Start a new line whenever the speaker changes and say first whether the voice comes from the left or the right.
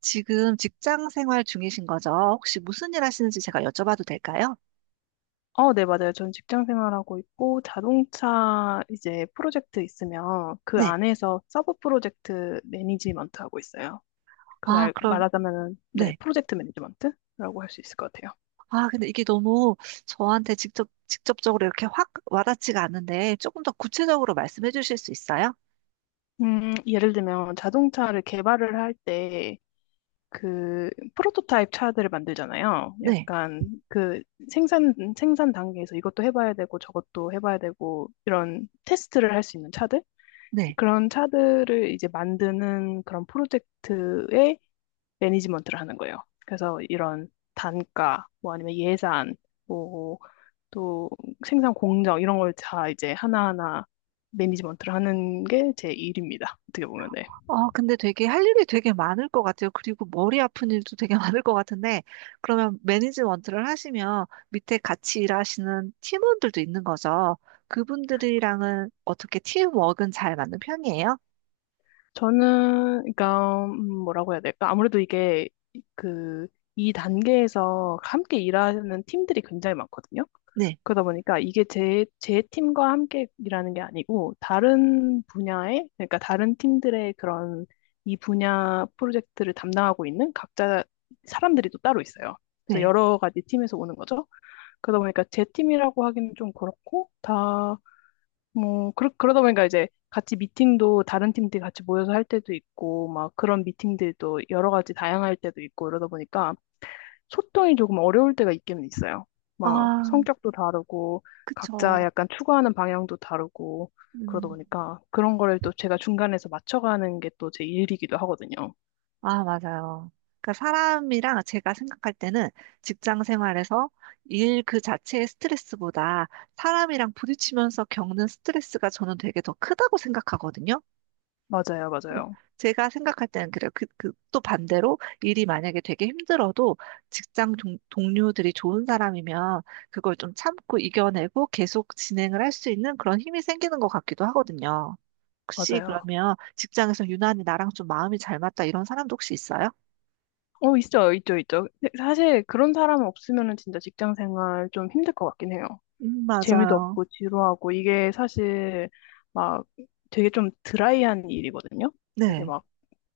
right: 지금 직장 생활 중이신 거죠? 혹시 무슨 일 하시는지 제가 여쭤봐도 될까요?
left: 어, 네, 맞아요. 전 직장 생활하고 있고, 자동차 이제 프로젝트 있으면 그
right: 네.
left: 안에서 서브 프로젝트 매니지먼트 하고 있어요. 그
right: 아, 그럼,
left: 말하자면은, 네,
right: 네.
left: 프로젝트 매니지먼트라고 할 수 있을 것 같아요.
right: 아, 근데 이게 너무 저한테 직접적으로 이렇게 확 와닿지가 않는데 조금 더 구체적으로 말씀해 주실 수 있어요?
left: 예를 들면 자동차를 개발을 할 때 그 프로토타입 차들을 만들잖아요.
right: 네.
left: 약간 그 생산 단계에서 이것도 해봐야 되고 저것도 해봐야 되고 이런 테스트를 할 수 있는 차들?
right: 네.
left: 그런 차들을 이제 만드는 그런 프로젝트의 매니지먼트를 하는 거예요. 그래서 이런 단가, 뭐 아니면 예산, 뭐 또 생산 공정 이런 걸 다 이제 하나하나 매니지먼트를 하는 게 제 일입니다. 어떻게 보면.
right: 어, 근데 되게 할 일이 되게 많을 것 같아요. 그리고 머리 아픈 일도 되게 많을 것 같은데, 그러면 매니지먼트를 하시면 밑에 같이 일하시는 팀원들도 있는 거죠. 그분들이랑은 어떻게 팀워크는 잘 맞는 편이에요?
left: 저는, 그러니까, 뭐라고 해야 될까? 아무래도 이게, 그, 이 단계에서 함께 일하는 팀들이 굉장히 많거든요.
right: 네.
left: 그러다 보니까 이게 제 팀과 함께 일하는 게 아니고, 다른 분야의, 그러니까 다른 팀들의 그런, 이 분야 프로젝트를 담당하고 있는 각자 사람들이 또 따로 있어요. 그래서
right: 네.
left: 여러 가지 팀에서 오는 거죠. 그러다 보니까 제 팀이라고 하기는 좀 그렇고, 다, 뭐, 그러다 보니까 이제 같이 미팅도 다른 팀들 같이 모여서 할 때도 있고, 막 그런 미팅들도 여러 가지 다양할 때도 있고, 이러다 보니까 소통이 조금 어려울 때가 있기는 있어요. 막
right: 아,
left: 성격도 다르고, 각자
right: 그쵸.
left: 약간 추구하는 방향도 다르고, 그러다
right: 음.
left: 보니까 그런 거를 또 제가 중간에서 맞춰가는 게 또 제 일이기도 하거든요.
right: 아, 맞아요. 그러니까 사람이랑 제가 생각할 때는 직장 생활에서 일 그 자체의 스트레스보다 사람이랑 부딪히면서 겪는 스트레스가 저는 되게 더 크다고 생각하거든요.
left: 맞아요, 맞아요,
right: 제가 생각할 때는 그래요. 또 반대로 일이 만약에 되게 힘들어도 직장 동료들이 좋은 사람이면 그걸 좀 참고 이겨내고 계속 진행을 할 수 있는 그런 힘이 생기는 것 같기도 하거든요. 혹시
left: 맞아요.
right: 그러면 직장에서 유난히 나랑 좀 마음이 잘 맞다 이런 사람도 혹시 있어요?
left: 어, 있죠, 있죠, 있죠. 근데 사실 그런 사람 없으면은 진짜 직장 생활 좀 힘들 것 같긴 해요. 재미도
right: 맞아요.
left: 없고 지루하고 이게 사실 막 되게 좀 드라이한 일이거든요. 되게
right: 네,
left: 막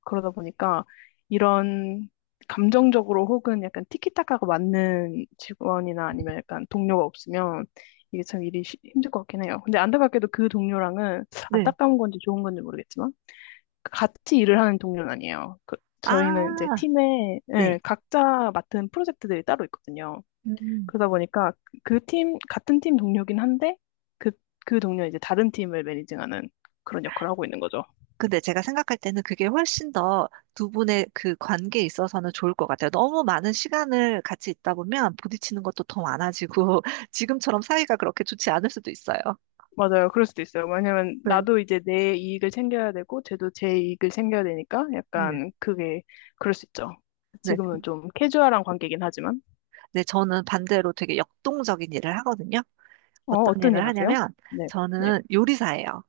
left: 그러다 보니까 이런 감정적으로 혹은 약간 티키타카가 맞는 직원이나 아니면 약간 동료가 없으면 이게 참 일이 힘들 것 같긴 해요. 근데 안타깝게도 그 동료랑은
right: 네.
left: 안타까운 건지 좋은 건지 모르겠지만 같이 일을 하는 동료는 아니에요. 저희는 이제
right: 아,
left: 팀에 예,
right: 네.
left: 각자 맡은 프로젝트들이 따로 있거든요.
right: 음.
left: 그러다 보니까 그 팀, 같은 팀 동료긴 한데, 그, 그 동료 이제 다른 팀을 매니징하는 그런 역할을 하고 있는 거죠.
right: 근데 제가 생각할 때는 그게 훨씬 더 두 분의 그 관계에 있어서는 좋을 것 같아요. 너무 많은 시간을 같이 있다 보면 부딪히는 것도 더 많아지고 지금처럼 사이가 그렇게 좋지 않을 수도 있어요.
left: 맞아요. 그럴 수도 있어요. 왜냐면
right: 네.
left: 나도 이제 내 이익을 챙겨야 되고, 쟤도 제 이익을 챙겨야 되니까
right: 네.
left: 약간 그게 그럴 수 있죠.
right: 네.
left: 지금은 좀 캐주얼한 관계긴 하지만.
right: 네, 저는 반대로 되게 역동적인 일을 하거든요.
left: 어,
right: 어떤
left: 어떤 일
right: 일을
left: 하세요?
right: 하냐면
left: 네, 네.
right: 저는 요리사예요.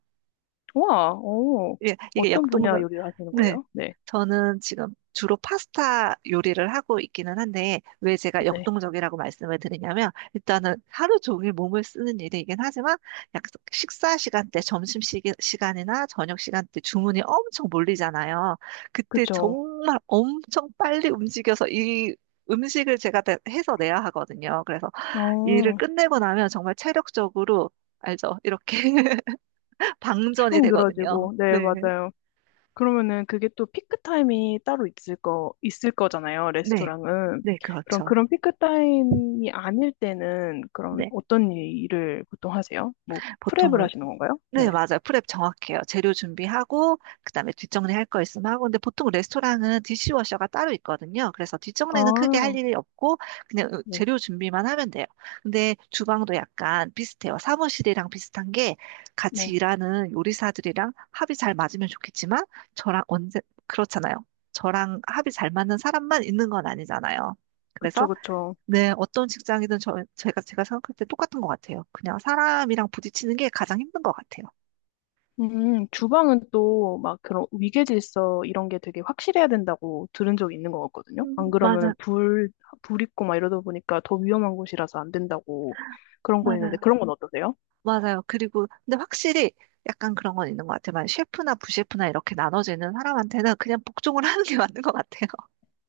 left: 우와, 어,
right: 예, 이게
left: 어떤 분야
right: 역동적,
left: 요리를 하시는
right: 네.
left: 거예요? 네,
right: 저는 지금 주로 파스타 요리를 하고 있기는 한데, 왜 제가
left: 네.
right: 역동적이라고 말씀을 드리냐면, 일단은 하루 종일 몸을 쓰는 일이긴 하지만, 약 식사 시간대, 점심 시간이나 저녁 시간대 주문이 엄청 몰리잖아요. 그때
left: 그쵸.
right: 정말 엄청 빨리 움직여서 이 음식을 제가 다 해서 내야 하거든요. 그래서 일을
left: 어,
right: 끝내고 나면 정말 체력적으로, 알죠? 이렇게 방전이
left: 축
right: 되거든요.
left: 늘어지고, 네,
right: 네.
left: 맞아요. 그러면은 그게 또 피크 타임이 따로 있을 거잖아요,
right: 네.
left: 레스토랑은.
right: 네,
left: 그럼
right: 그렇죠.
left: 그런 피크 타임이 아닐 때는 그런
right: 네.
left: 어떤 일을 보통 하세요? 뭐, 프랩을
right: 보통은,
left: 하시는 건가요?
right: 네,
left: 네.
right: 맞아요. 프랩 정확해요. 재료 준비하고, 그 다음에 뒷정리 할 거 있으면 하고, 근데 보통 레스토랑은 디시워셔가 따로 있거든요. 그래서 뒷정리는 크게 할
left: 아,
right: 일이 없고, 그냥
left: 네,
right: 재료 준비만 하면 돼요. 근데 주방도 약간 비슷해요. 사무실이랑 비슷한 게 같이
left: 네.
right: 일하는 요리사들이랑 합이 잘 맞으면 좋겠지만, 저랑 언제, 그렇잖아요. 저랑 합이 잘 맞는 사람만 있는 건 아니잖아요.
left: 그쵸,
right: 그래서
left: 그쵸.
right: 네, 어떤 직장이든 제가 생각할 때 똑같은 것 같아요. 그냥 사람이랑 부딪히는 게 가장 힘든 것 같아요.
left: 주방은 또 막 그런 위계질서 이런 게 되게 확실해야 된다고 들은 적이 있는 것 같거든요.
right: 음,
left: 안 그러면
right: 맞아,
left: 불 있고 막 이러다 보니까 더 위험한 곳이라서 안 된다고 그런 거 있는데
right: 맞아요.
left: 그런 건 어떠세요?
right: 맞아요. 그리고, 근데 확실히 약간 그런 건 있는 것 같아요. 만약 셰프나 부셰프나 이렇게 나눠지는 사람한테는 그냥 복종을 하는 게 맞는 것 같아요.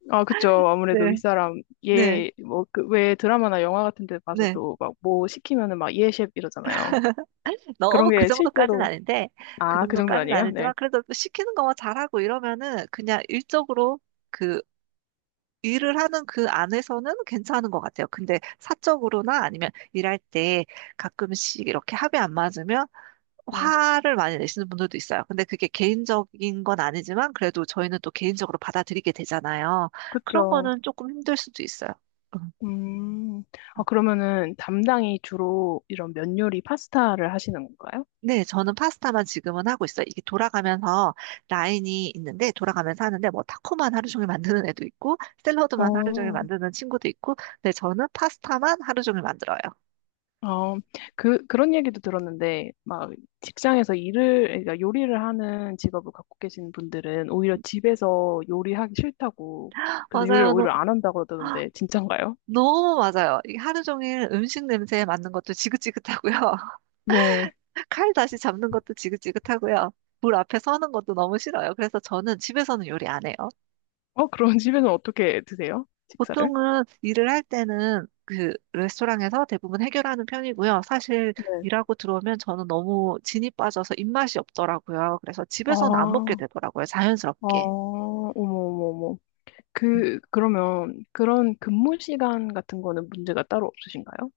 left: 아, 그쵸. 아무래도
right: 네.
left: 윗사람,
right: 네,
left: 얘, 뭐, 그, 왜 드라마나 영화 같은 데
right: 네.
left: 봐서도 막 뭐 시키면은 막 예, 셰프 이러잖아요. 그런
right: 너무 그
left: 게
right: 정도까지는
left: 실제로,
right: 아닌데, 그
left: 아, 그 정도는
right: 정도까지는
left: 아니에요? 네.
right: 아니지만, 그래도 시키는 것만 잘하고 이러면은 그냥 일적으로 그 일을 하는 그 안에서는 괜찮은 것 같아요. 근데 사적으로나 아니면 일할 때 가끔씩 이렇게 합이 안 맞으면
left: 네.
right: 화를 많이 내시는 분들도 있어요. 근데 그게 개인적인 건 아니지만 그래도 저희는 또 개인적으로 받아들이게 되잖아요. 그런
left: 그쵸.
right: 거는 조금 힘들 수도 있어요. 음.
left: 음, 아, 그러면은 담당이 주로 이런 면 요리 파스타를 하시는 건가요?
right: 네, 저는 파스타만 지금은 하고 있어요. 이게 돌아가면서 라인이 있는데, 돌아가면서 하는데, 뭐, 타코만 하루 종일 만드는 애도 있고, 샐러드만 하루 종일
left: 어,
right: 만드는 친구도 있고, 근데 저는 파스타만 하루 종일 만들어요.
left: 어, 그런 얘기도 들었는데, 막, 직장에서 일을, 그러니까 요리를 하는 직업을 갖고 계신 분들은 오히려 집에서 요리하기 싫다고, 그래서 요리를
right: 맞아요. 너.
left: 오히려 안 한다고 그러던데, 진짠가요?
right: 너무 맞아요. 이게 하루 종일 음식 냄새에 맡는 것도 지긋지긋하고요.
left: 네.
right: 칼 다시 잡는 것도 지긋지긋하고요. 불 앞에 서는 것도 너무 싫어요. 그래서 저는 집에서는 요리 안 해요.
left: 어, 그런 집에는 어떻게 드세요? 식사를?
right: 보통은 일을 할 때는 그 레스토랑에서 대부분 해결하는 편이고요. 사실
left: 네.
right: 일하고 들어오면 저는 너무 진이 빠져서 입맛이 없더라고요. 그래서
left: 아,
right: 집에서는 안 먹게
left: 어,
right: 되더라고요. 자연스럽게.
left: 어머, 어머, 어머. 그러면 그런 근무 시간 같은 거는 문제가 따로 없으신가요?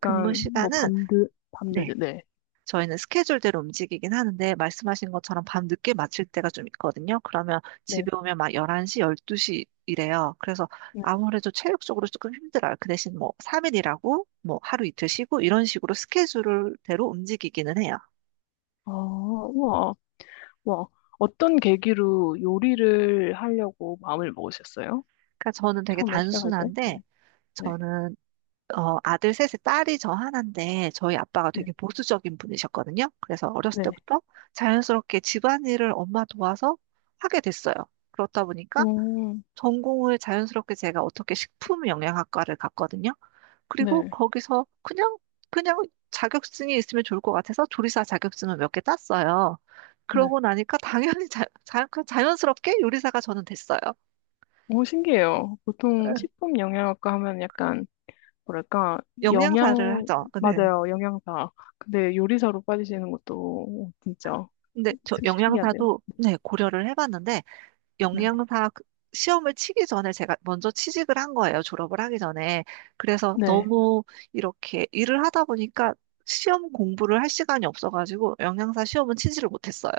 right: 근무
left: 뭐,
right: 시간은 네,
left: 네.
right: 저희는 스케줄대로 움직이긴 하는데 말씀하신 것처럼 밤 늦게 마칠 때가 좀 있거든요. 그러면
left: 네.
right: 집에 오면 막 11시, 12시 이래요. 그래서
left: 네.
right: 아무래도 체력적으로 조금 힘들어요. 그 대신 뭐 3일 일하고 뭐 하루 이틀 쉬고 이런 식으로 스케줄대로 움직이기는 해요.
left: 아, 우와, 와. 어떤 계기로 요리를 하려고 마음을 먹으셨어요?
right: 그러니까 저는 되게
left: 처음에 시작할 때? 네.
right: 단순한데
left: 네.
right: 저는 아들 셋에 딸이 저 하나인데 저희 아빠가
left: 네.
right: 되게 보수적인 분이셨거든요. 그래서 어렸을
left: 네.
right: 때부터 자연스럽게 집안일을 엄마 도와서 하게 됐어요. 그렇다 보니까
left: 오,
right: 전공을 자연스럽게 제가 어떻게 식품 영양학과를 갔거든요. 그리고
left: 네.
right: 거기서 그냥, 그냥 자격증이 있으면 좋을 것 같아서 조리사 자격증을 몇 개 땄어요.
left: 네.
right: 그러고 나니까 당연히 자, 자, 그 자연스럽게 요리사가 저는 됐어요.
left: 오, 신기해요. 보통
right: 네.
left: 식품 영양학과 하면 약간 뭐랄까,
right: 영양사를
left: 영양,
right: 하죠. 네.
left: 맞아요, 영양사. 근데 요리사로 빠지시는 것도 진짜
right: 근데 저
left: 신기한데요.
right: 영양사도 네, 고려를 해봤는데
left: 네.
right: 영양사 그- 시험을 치기 전에 제가 먼저 취직을 한 거예요. 졸업을 하기 전에. 그래서
left: 네.
right: 너무 이렇게 일을 하다 보니까 시험 공부를 할 시간이 없어가지고 영양사 시험은 치지를 못했어요.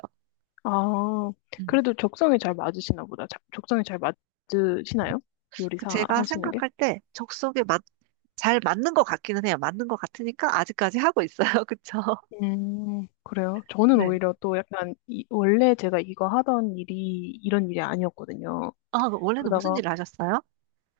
left: 아,
right: 음.
left: 그래도 적성에 잘 맞으시나 보다. 적성에 잘 맞으시나요?
right: 그
left: 요리사
right: 제가
left: 하시는 게?
right: 생각할 때 적성에 맞, 잘 맞는 것 같기는 해요. 맞는 것 같으니까 아직까지 하고 있어요. 그쵸?
left: 그래요. 저는
right: 네.
left: 오히려 또 약간, 이, 원래 제가 이거 하던 일이 이런 일이 아니었거든요.
right: 아, 그 원래는 무슨
left: 그러다가,
right: 일을 하셨어요?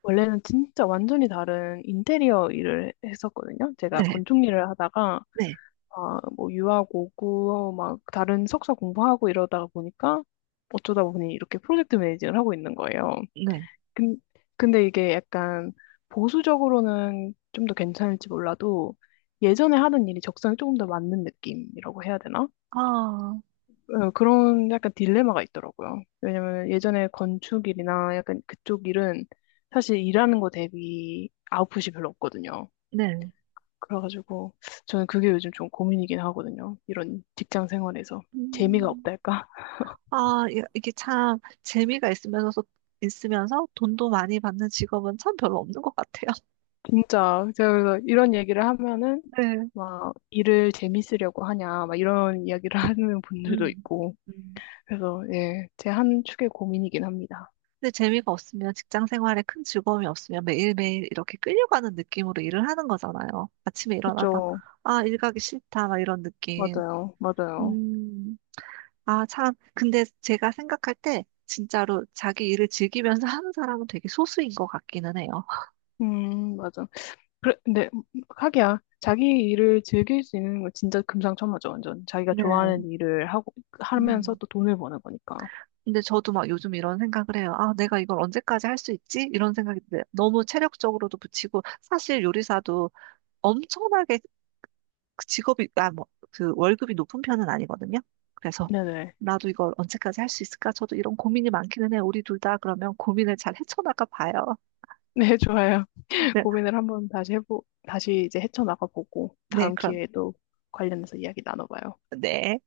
left: 원래는 진짜 완전히 다른 인테리어 일을 했었거든요. 제가
right: 네.
left: 건축 일을 하다가,
right: 네.
left: 아, 뭐 유학 오고 어, 막 다른 석사 공부하고 이러다 보니까 어쩌다 보니 이렇게 프로젝트 매니징을 하고 있는 거예요.
right: 네.
left: 근, 근데 이게 약간 보수적으로는 좀 더 괜찮을지 몰라도 예전에 하던 일이 적성에 조금 더 맞는 느낌이라고 해야 되나?
right: 아,
left: 어, 그런 약간 딜레마가 있더라고요. 왜냐면 예전에 건축 일이나 약간 그쪽 일은 사실 일하는 거 대비 아웃풋이 별로 없거든요.
right: 네.
left: 그래가지고 저는 그게 요즘 좀 고민이긴 하거든요. 이런 직장 생활에서 재미가
right: 음.
left: 없달까?
right: 아, 이게 참 있으면서 돈도 많이 받는 직업은 참 별로 없는 것 같아요.
left: 진짜 제가 그래서 이런 얘기를 하면은
right: 네.
left: 막 일을 재밌으려고 하냐 막 이런 이야기를 하는 분들도
right: 음,
left: 있고
right: 음.
left: 그래서 예, 제 한 축의 고민이긴 합니다.
right: 근데 재미가 없으면 직장 생활에 큰 즐거움이 없으면 매일매일 이렇게 끌려가는 느낌으로 일을 하는 거잖아요. 아침에 일어나서,
left: 그렇죠.
right: 아, 일 가기 싫다, 막 이런 느낌.
left: 맞아요. 맞아요.
right: 음, 아, 참. 근데 제가 생각할 때 진짜로 자기 일을 즐기면서 하는 사람은 되게 소수인 것 같기는 해요.
left: 맞아. 그래, 근데 하기야 자기 일을 즐길 수 있는 건 진짜 금상첨화죠. 완전 자기가 좋아하는
right: 네.
left: 일을 하고 하면서
right: 음.
left: 또 돈을 버는 거니까.
right: 근데 저도 막 요즘 이런 생각을 해요. 아, 내가 이걸 언제까지 할 수 있지? 이런 생각이 들어요. 너무 체력적으로도 붙이고, 사실 요리사도 엄청나게 그 직업이, 아, 뭐, 그 월급이 높은 편은 아니거든요. 그래서
left: 네네.
right: 나도 이걸 언제까지 할 수 있을까? 저도 이런 고민이 많기는 해요. 우리 둘 다 그러면 고민을 잘 헤쳐나가 봐요.
left: 네, 좋아요.
right: 네,
left: 고민을 한번 다시 해보, 다시 이제 헤쳐나가 보고
right: 네,
left: 다음
right: 그럼,
left: 기회에도 관련해서 이야기 나눠봐요.
right: 네.